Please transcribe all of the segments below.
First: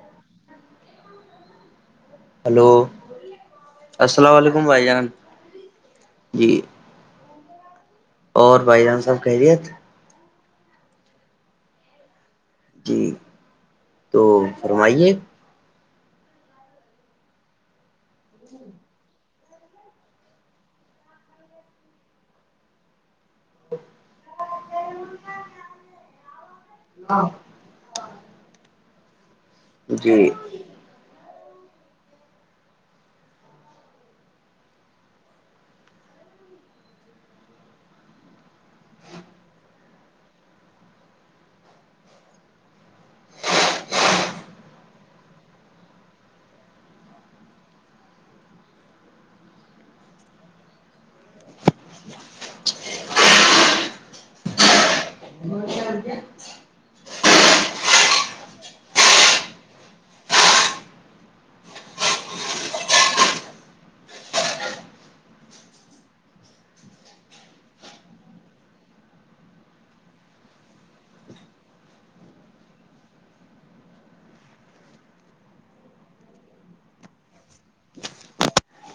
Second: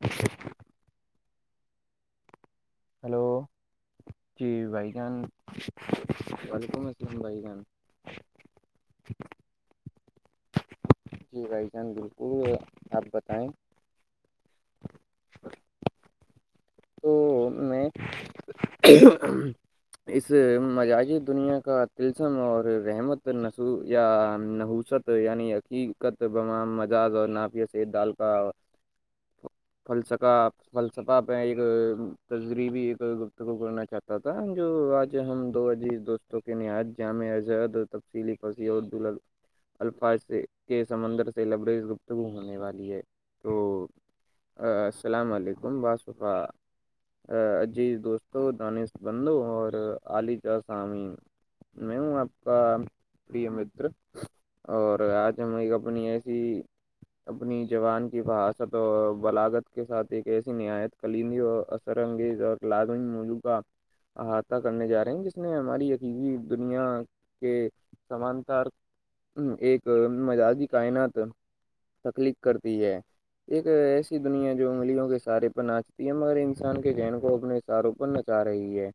hello hello hello جی بھائی جان جی وعلیکم السلام بھائی جان اور بھائی جان ساب کہہرییت جی بھائی جان بالکل جی آپ بتائیں تو فرمائیے تو میں اس مزاجی دنیا کا تلسم اور رحمت نس یا فص یعنی حقیقت بمام مزج اور نافیات سے ڈال کا جی فلسفا فلسفہ پہ ایک تجریبی ایک گپت کو کرنا چاہتا تھا جو آج ہم دو عزیز دوست کحات جامے از اور تفصیلی پھسی اور دلہ الفاظ کے سمندر سے لبریز گفتگو ہونے والی ہے تو السلام علیکم واسفا عزیز دوستوں دانش بندو اور عال جا سامعین میں ہوں آپ کا پر متر اور آج جموں کی کمپنی ایسی اپنی جوان کی فہاستت اور بلاگت کے ساتھ ایک ایسی نہایت ک اثر انگیز اور لالو ملو کا احاطہ کرنے جا رہے ہیں جس نے ہماری عقییدی دنیا کے سمانتر ایک مزاجی کائنات تخلیق کرتی ہے ایک ایسی دنیا جو انگلیوں کے سہارے پر ناچ پیم ہر انسان کے جہن کو اپنے اشاروں پر نچا رہی ہے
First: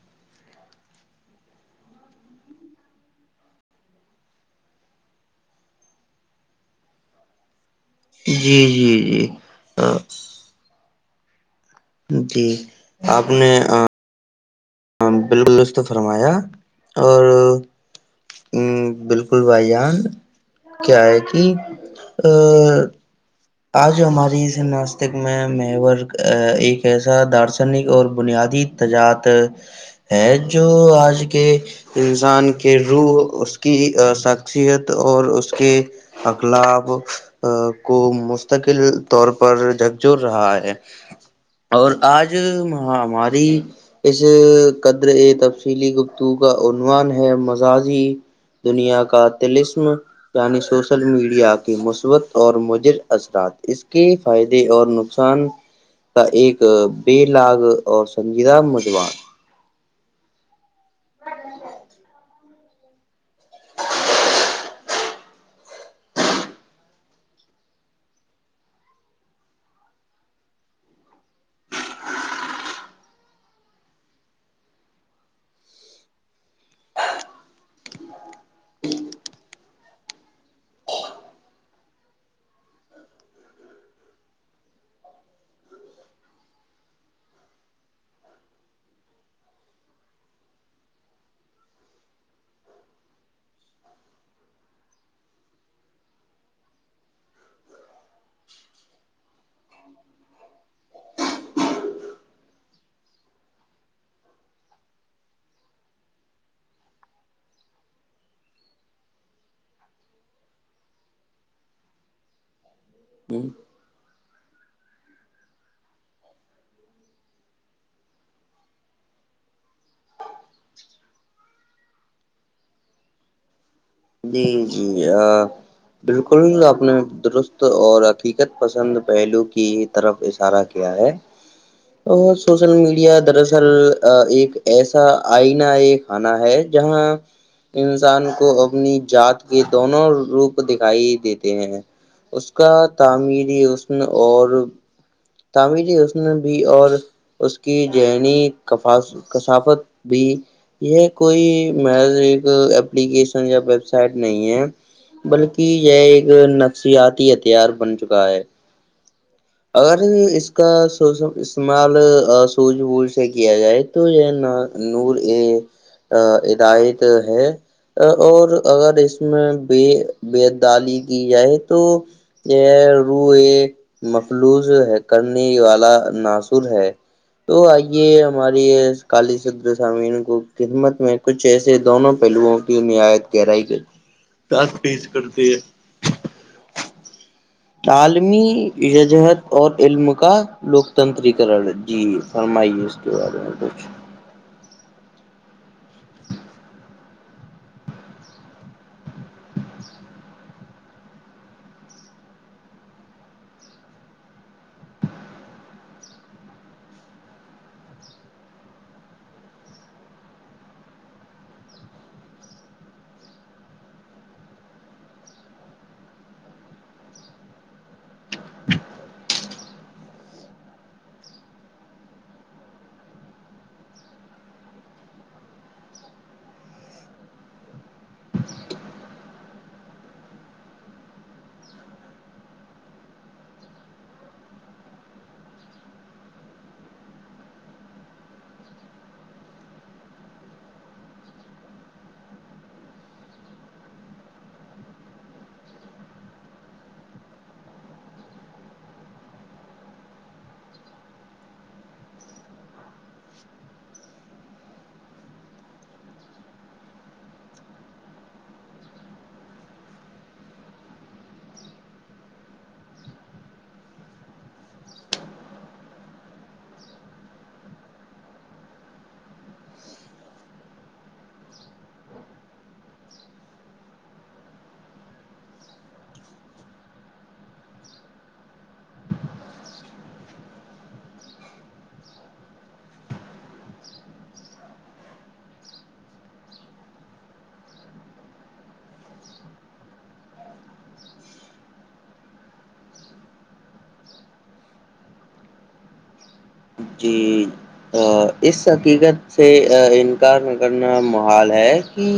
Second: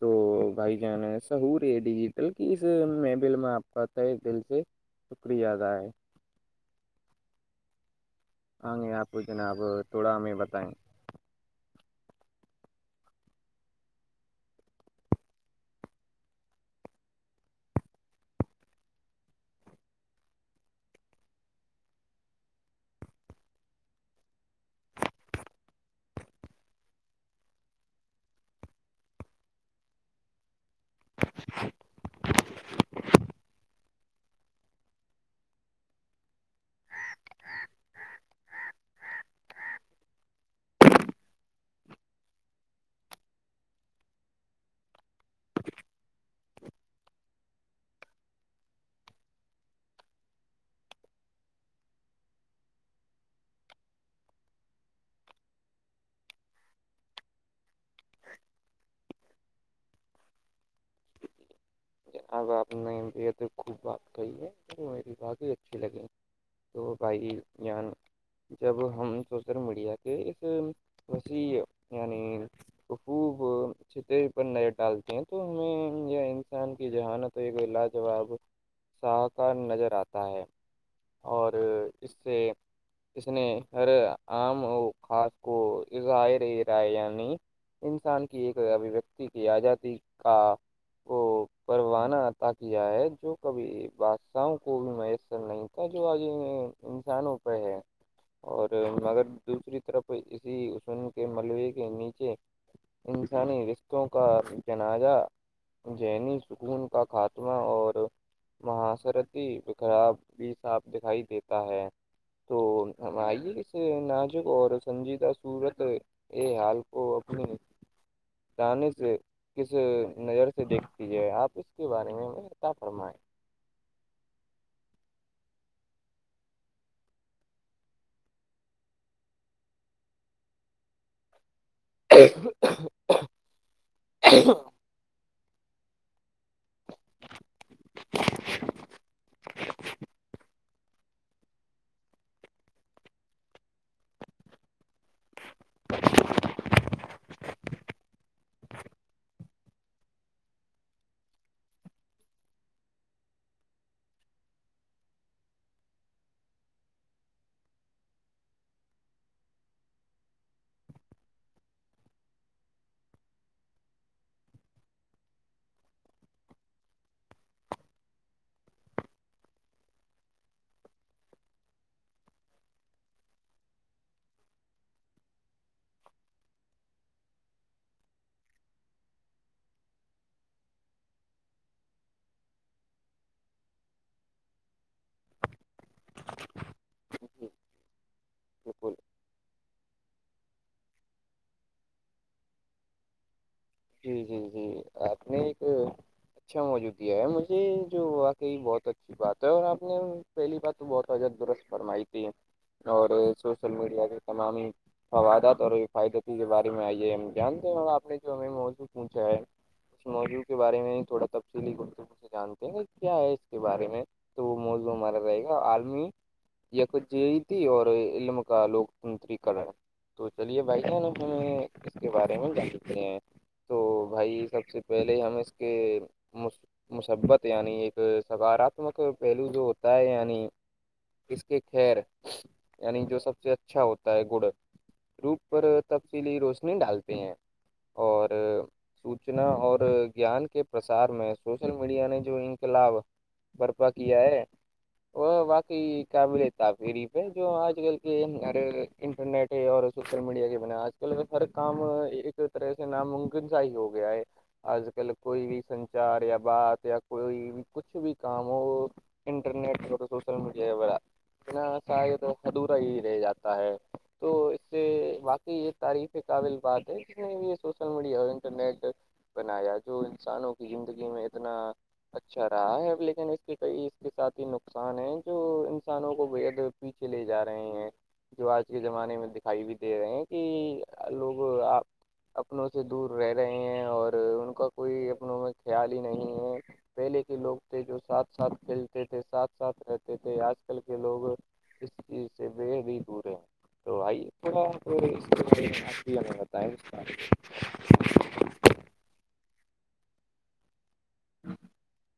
تو بھائی جان ایساہور ہے ڈیجیٹل کی اس مبل میں آپ کوتا ہے دل سے شکریہذائع جی ہئ گے آپ کو جی جی جناب تھوڑا ہمیں بتائیں جی آپ نے ہاں بالکلستط فرمایا اور بالکل بھائی جان کیا ہے کہ آج ہماری اس ناسستک میں میور ایک ایسا دارشنک اور بنیادی تجات ہے جو آج کے انسان کے روح اس کی شخصیت اور اس کے اگلاب اکو مستقل طور پر جھکجور رہا ہے اور آج مہ ہماری اس قدر تفصیلی گپتو کا عنوان ہے مزاجی دنیا کا تلسم یعنی سوشل میڈیا کی مثبت اور مجر اثرات اس کے فائدے اور نقصان کا ایک بے لگ اور سنجیدہ مجوان ہاں اب آپ نے بےیدخوب بات کہی ہے تو میری بات ہی اچھی لگی تو بھائی ان جب ہم سوشل میڈیا کے اس وسیع یعنی خوب چتری پر نظر ڈالتے ہیں تو ہمیں انسان جہانت تو ایک لاجواب شاہ کا نظر آتا ہے اور اس سے اس نے ہر آم اور کاد کو رائے یعنی انسان کی ایک ابویکتی کی آزادی کا وہ پروانہ عطا کیا ہے جو کبھی بادشاہوں کو بھی میسر نہیں تھا جو آگے انسان اوپر ہے اور مگر دوسری طرف اسی ان کے ملبے کے نیچے انسانی رشوں کا جنازہ ذہنیی سکون کا خاتمہ اور مہاسرتی ہی خراب بھی صاف دکھائی دیتا ہے تو ہم آئیے کس ناجک اور سنجید سورت ا حال کو اپنی ان سے کس نظر سے دیکھتی ہے یہ آپ اس کے بارے میں مت فرمائیں جی جی ہاں بالکل اپپنے درست اور حقیقت پسند پہلو کی طرف اشارہ کیا ہے [inaudible] اور سوشل میڈیا دراصل ایک ایسا آئین ایک آناا ہے ہے جہاں انسان کو اپنی جات کے دونوں روپ دکھائی دیتے ہیں اس کا تعمیری اسن اور تعمری اس نے بھی اور اس کی ذہنی کا کثافت بھی یہ کوئی مض ایک اپلیکیشن یا ویب سائٹ نہیں ہے بلکہ یہ ایک نفسیاتی ہتھیار بن چکا ہے اگر اس کا سو استعمال سج بج سے کیا جائے تو یہ نور ا ہدایت ہے اور اگر اس میں بے بےدالی کی جائے تو یہ روح مفلوظ کرنے والا ناصر ہے تو آئیے ہماری کال ش سامین کو خدمت میں کچھ ایسے دونوں پہلوؤں کی نہعایت گہرائی کےات پیش کرتے اچ عالمی ججہت اور علم کا لوکتنتری جی فرمائیے اس کے بارے میں کچھ جی جی جی آپ نے ایک اچھا موجود ہے مجھے جو واقعی بہت اچا اچھی بات ہے اور آپ نے پہلی بات تو بہت عجر درست فرمائی تھی اور سوشل میڈیا کے تمام ہی فوادات اور فائدتی کے بارے میں آئیے ہم جانتے ہیں آنے جو م س ہے اس موضوع کے بارے میں ہی تھوڑا تفصیلی کرتے ہیں سے جانتے ہیں کہ کیا ہے اس کے بارے میں تو وہ موضوع ہمارا رہے گا عالمی یکجیتی اور علم کا لوکتنتر کلر تو چلیے بھائی جانب ہمیں اس کے بارے میں جان سکتے ہیں تو بھائی سب سے پہلے ہم اس کے محبت یعنی ایک سکاراتمک پہلو جو ہوتا ہے یعنی اس کے خیر یعنی جو سب سے اچھا ہوتا ہے گڑ روپ پر تفصیلی روشنی ڈالتے ہیں اور سوچنا اور گیان کے پرسار میں سوشل میڈیا نے جو ان کے لابھ برپا کیا ہے وہ باقی قابل پری پہ جو آج کل کے انٹرنیٹ اور سوشل میڈیا کے بنا آج کل ا ہر کام ایک طرح سے ناممکن س ہی ہو گیا ہے آج کل کوئی بھی سنچار یا بات یا کوئی بھی کچھ بھی کام ہو انٹرنیٹ سوشل میڈیا وغیرہ انا س تو ادھورا ہی رہ جاتا ہے تو اس سے باقی یہ تعریف قابل بات ہے میں بھی یہ سوچ میڈیا اور انٹرنیٹ بنایا جو انسانوں کی زندگی میں اتنا اچھا رہا ہے ا لیکن اس کے کئی اس کے ساتھ ہی نقصان ہے جو انسانوں کو بےحد پیچھے لے جا رہے ہیں جو آج کے زمانے میں دکھائی بھی دے رہے ہیں کہ لوگ آپ اپنوں سے دور رہ رہے ہیں اور ان کا کوئی اپنوں میں خیال ہی نہیں ہے پہلے کے لوگ تھے جو ساتھ ساتھ کھیلتے تھے ساتھ ساتھ رہتے تھے آج کل کے لوگ اس چیز سے بے ہی دور ہے تو بتائیں جی اس حقیقت سے انکار کرنا محال ہے کہ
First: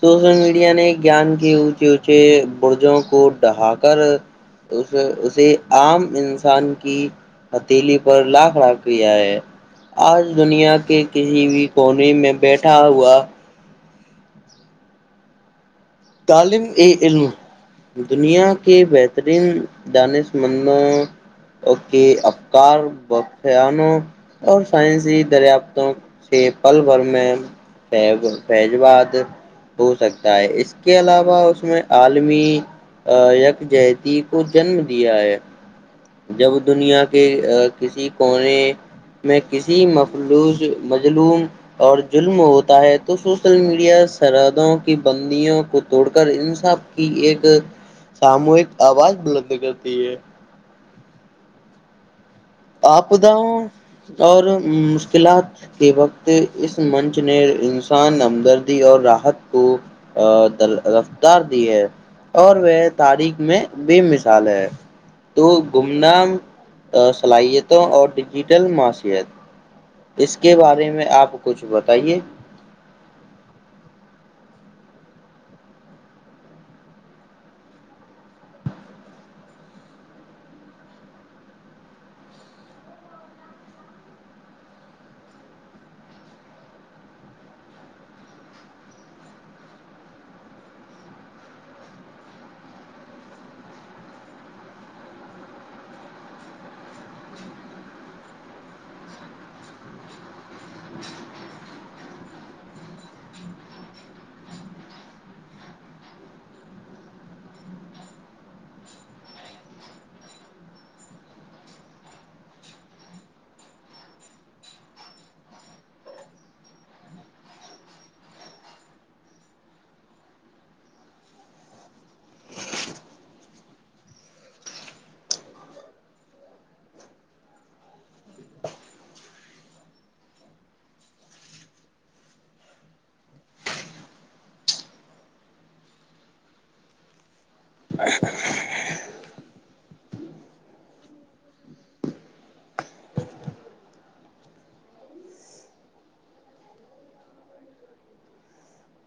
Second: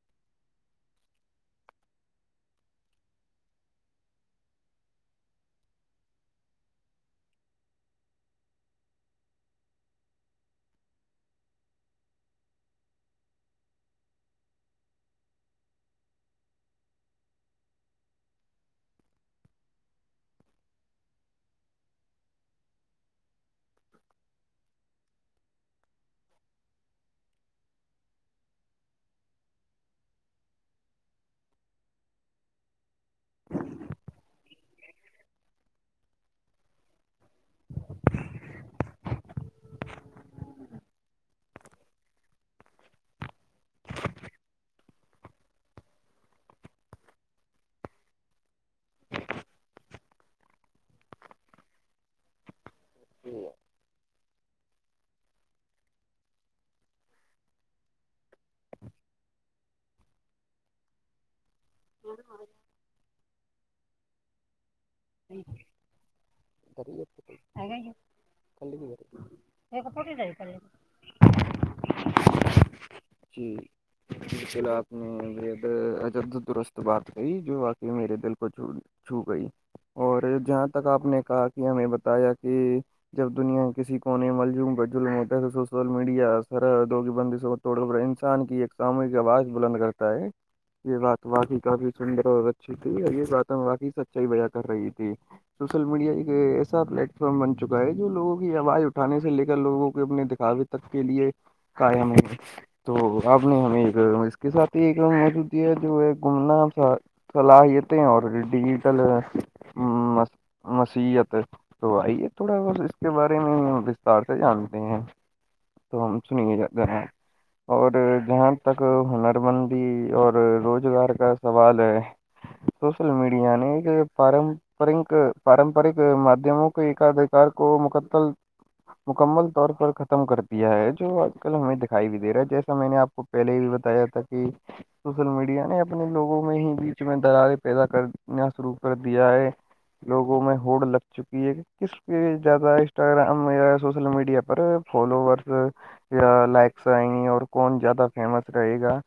سوشل میڈیا نے گیان کے اونچے اونچے برجوں کو ڈہا کر اسے عام انسان کی پتیلی پر لاکھ کیا ہے آج دنیا کے کسی بھی کونے میں بیٹھا ہوا تالم ا علم دنیا کے بہترین دانس مندوں تو کہ ابکار بان اور سائنسی دریافتوں سے پل بھر میں فیضواد ہو سکتا ہے اس اس کے علاوہ اس میں عالمی یکجہتی کو جنم دیا ہے جب دنیا کے کسی کونے میں کسی ملو مظلوم اور ظلم ہوتا ہے تو سوشل میڈیا سرحدوں کی بندیوں کو توڑ کر انساف کی ایک ساموہک آواز بلند کرتی ہے آپ اس خداؤ اور مشکلات کے وقت اس منچ نے انسان ہمدردی اور راحت کو ا د اتار دی ہے اور وہ تاریخ میں بے مثال ہے تو گمنا صلاحیتوں اور ڈیجیٹل بارے میں معاشت اس کے بارے میں آپ کچھ بتائیے جی جی چل آپ نے بےد عجد درست بات کہی جو آاقی میرے دل کو چھوڑ لیا چھو گئی اور جہاں تک آپ نے کہا کہ ہمیں بتایا کہ جب دنیا کسی کونے ملجوم پر جظلم ہوتا ہے تو سوشل میڈیا سرحگ بند س ہو توڑا انسان کی ایک ساموہک آواز بلند کرتا ہے یہ بات واقعی کافی سندر اور اچھی تھی اور یہ بات ہم واقی سچائی وجہ کر رہی تھی سوشل میڈیا ایک ایسا پلیٹ فارم بن چکا ہے جو لوگوں کی آواز اٹھانے سے لے کر لوگوں کو اپنے دکھاوے تب کے لیے قائم ہے تو آپ نے ہمیں ایک اس کے ساتھ ہی ایک ر موجود دیا ہے جو ہے گومنا صلاحیتیں اور ڈیجیٹل مسیحت تو آئیے تھوڑا بت اس کے بارے میں ہم وستار سے جانتے ہیں تو ہم سنیے اور جہاں تک ہنر مندی اور روزگار کا سوال ہے سوشل میڈیا نے کہ پارمپرک پارمپرک مادھیموں کو ایکد کو مکمل طور پر ختم کرتے یا ہے جو آج کل ہمیں دکھائی بھی دے رہا ہے جیسا میں نے آپ کو پہے بھی بتایا تھا کہ سوشل میڈیا نے اپنے لوگوں میں ہی بیچ میں درارے پیدا کرنا شروع کر دیا ہے لوگوں میں ہوڑ لگ چکی ہے کس زیادہ انسٹاگرام سوشل میڈیا پر فالوورس لائکس آئیں گی اور کون زیادہ فیمس رہے گا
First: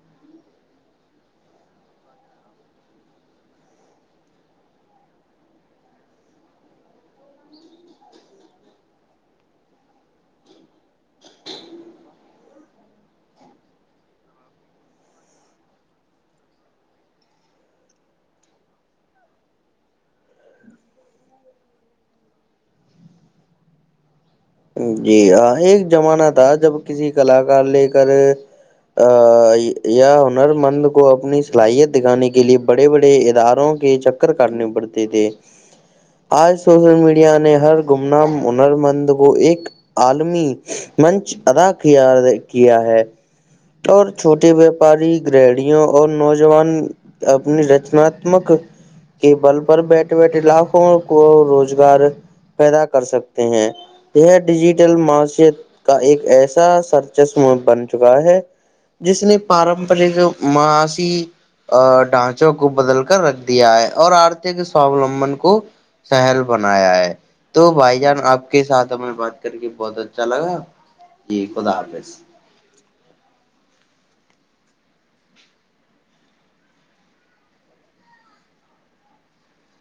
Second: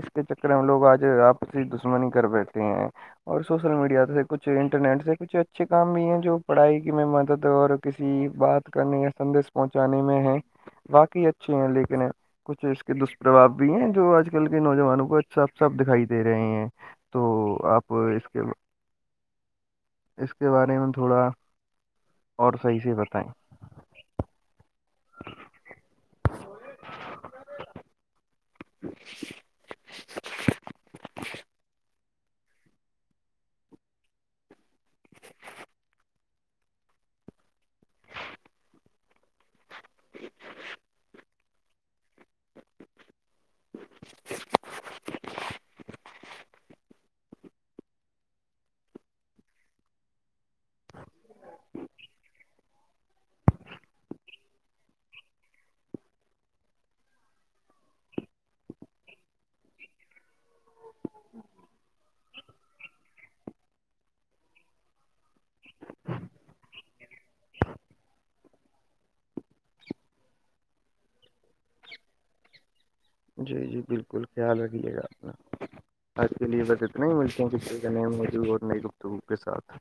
اس کے چکر میں لوگ آج آپسی دشمنی کر بیٹھے ہیں اور سوشل میڈیا سے کچھ انٹرنیٹ سے کچھ اچھے کام بھی ہیں جو پڑھائی کی میں مدد اور کسی بات کرنے یا سندیش پہنچانے میں ہے باقی اچھے ہیں لیکن کچھ اس کے دش پر بھاو بھی ہیں جو آج کل کے نوجوانوں کو صاف صاف دکھائی دے رہے ہیں تو آپ اس کے اس کے بارے میں تھوڑا اور صحیح سے بتائیں جی ہاں ایک زمانہ تھا جب کسی کلاکار لے کر یا ہنر مند کو اپنی صلاحیت سکھانے کے لیے بڑے بڑے اداروں کے چکر کرنے پڑتے تھے آج سوشل میڈیا نے ہر گمن ہنر مند کو ایک عالمی منچ ادا کیا کیا ہے اور چھوٹے ویاپاری گرڑیوں اور نوجوان اپنی رچناتمک کے بل پر بیٹھے بیٹھے لاکھوں کو روزگار پیدا کر سکتے ہیں یہ ڈیجیٹل معشت کا ایک ایسا سرچسم بن چکا ہے جس نے پارمپرک ماسی ڈھانچوں کو بدل کر رکھ دیا ہے اور آرت کے سواو للمبن کو شہل بنایا ہے تو بھائی جان آپ کے ساتھ ہمیں بات کر کے بہت اچھا لگا جی خدا حافظ جی جی بالکل خیال رکھیے گا اپنا آج کے لیے بس اتنے ہی ملتے ہیں ک کا نئے موور اور نئی گفتگو کے ساتھ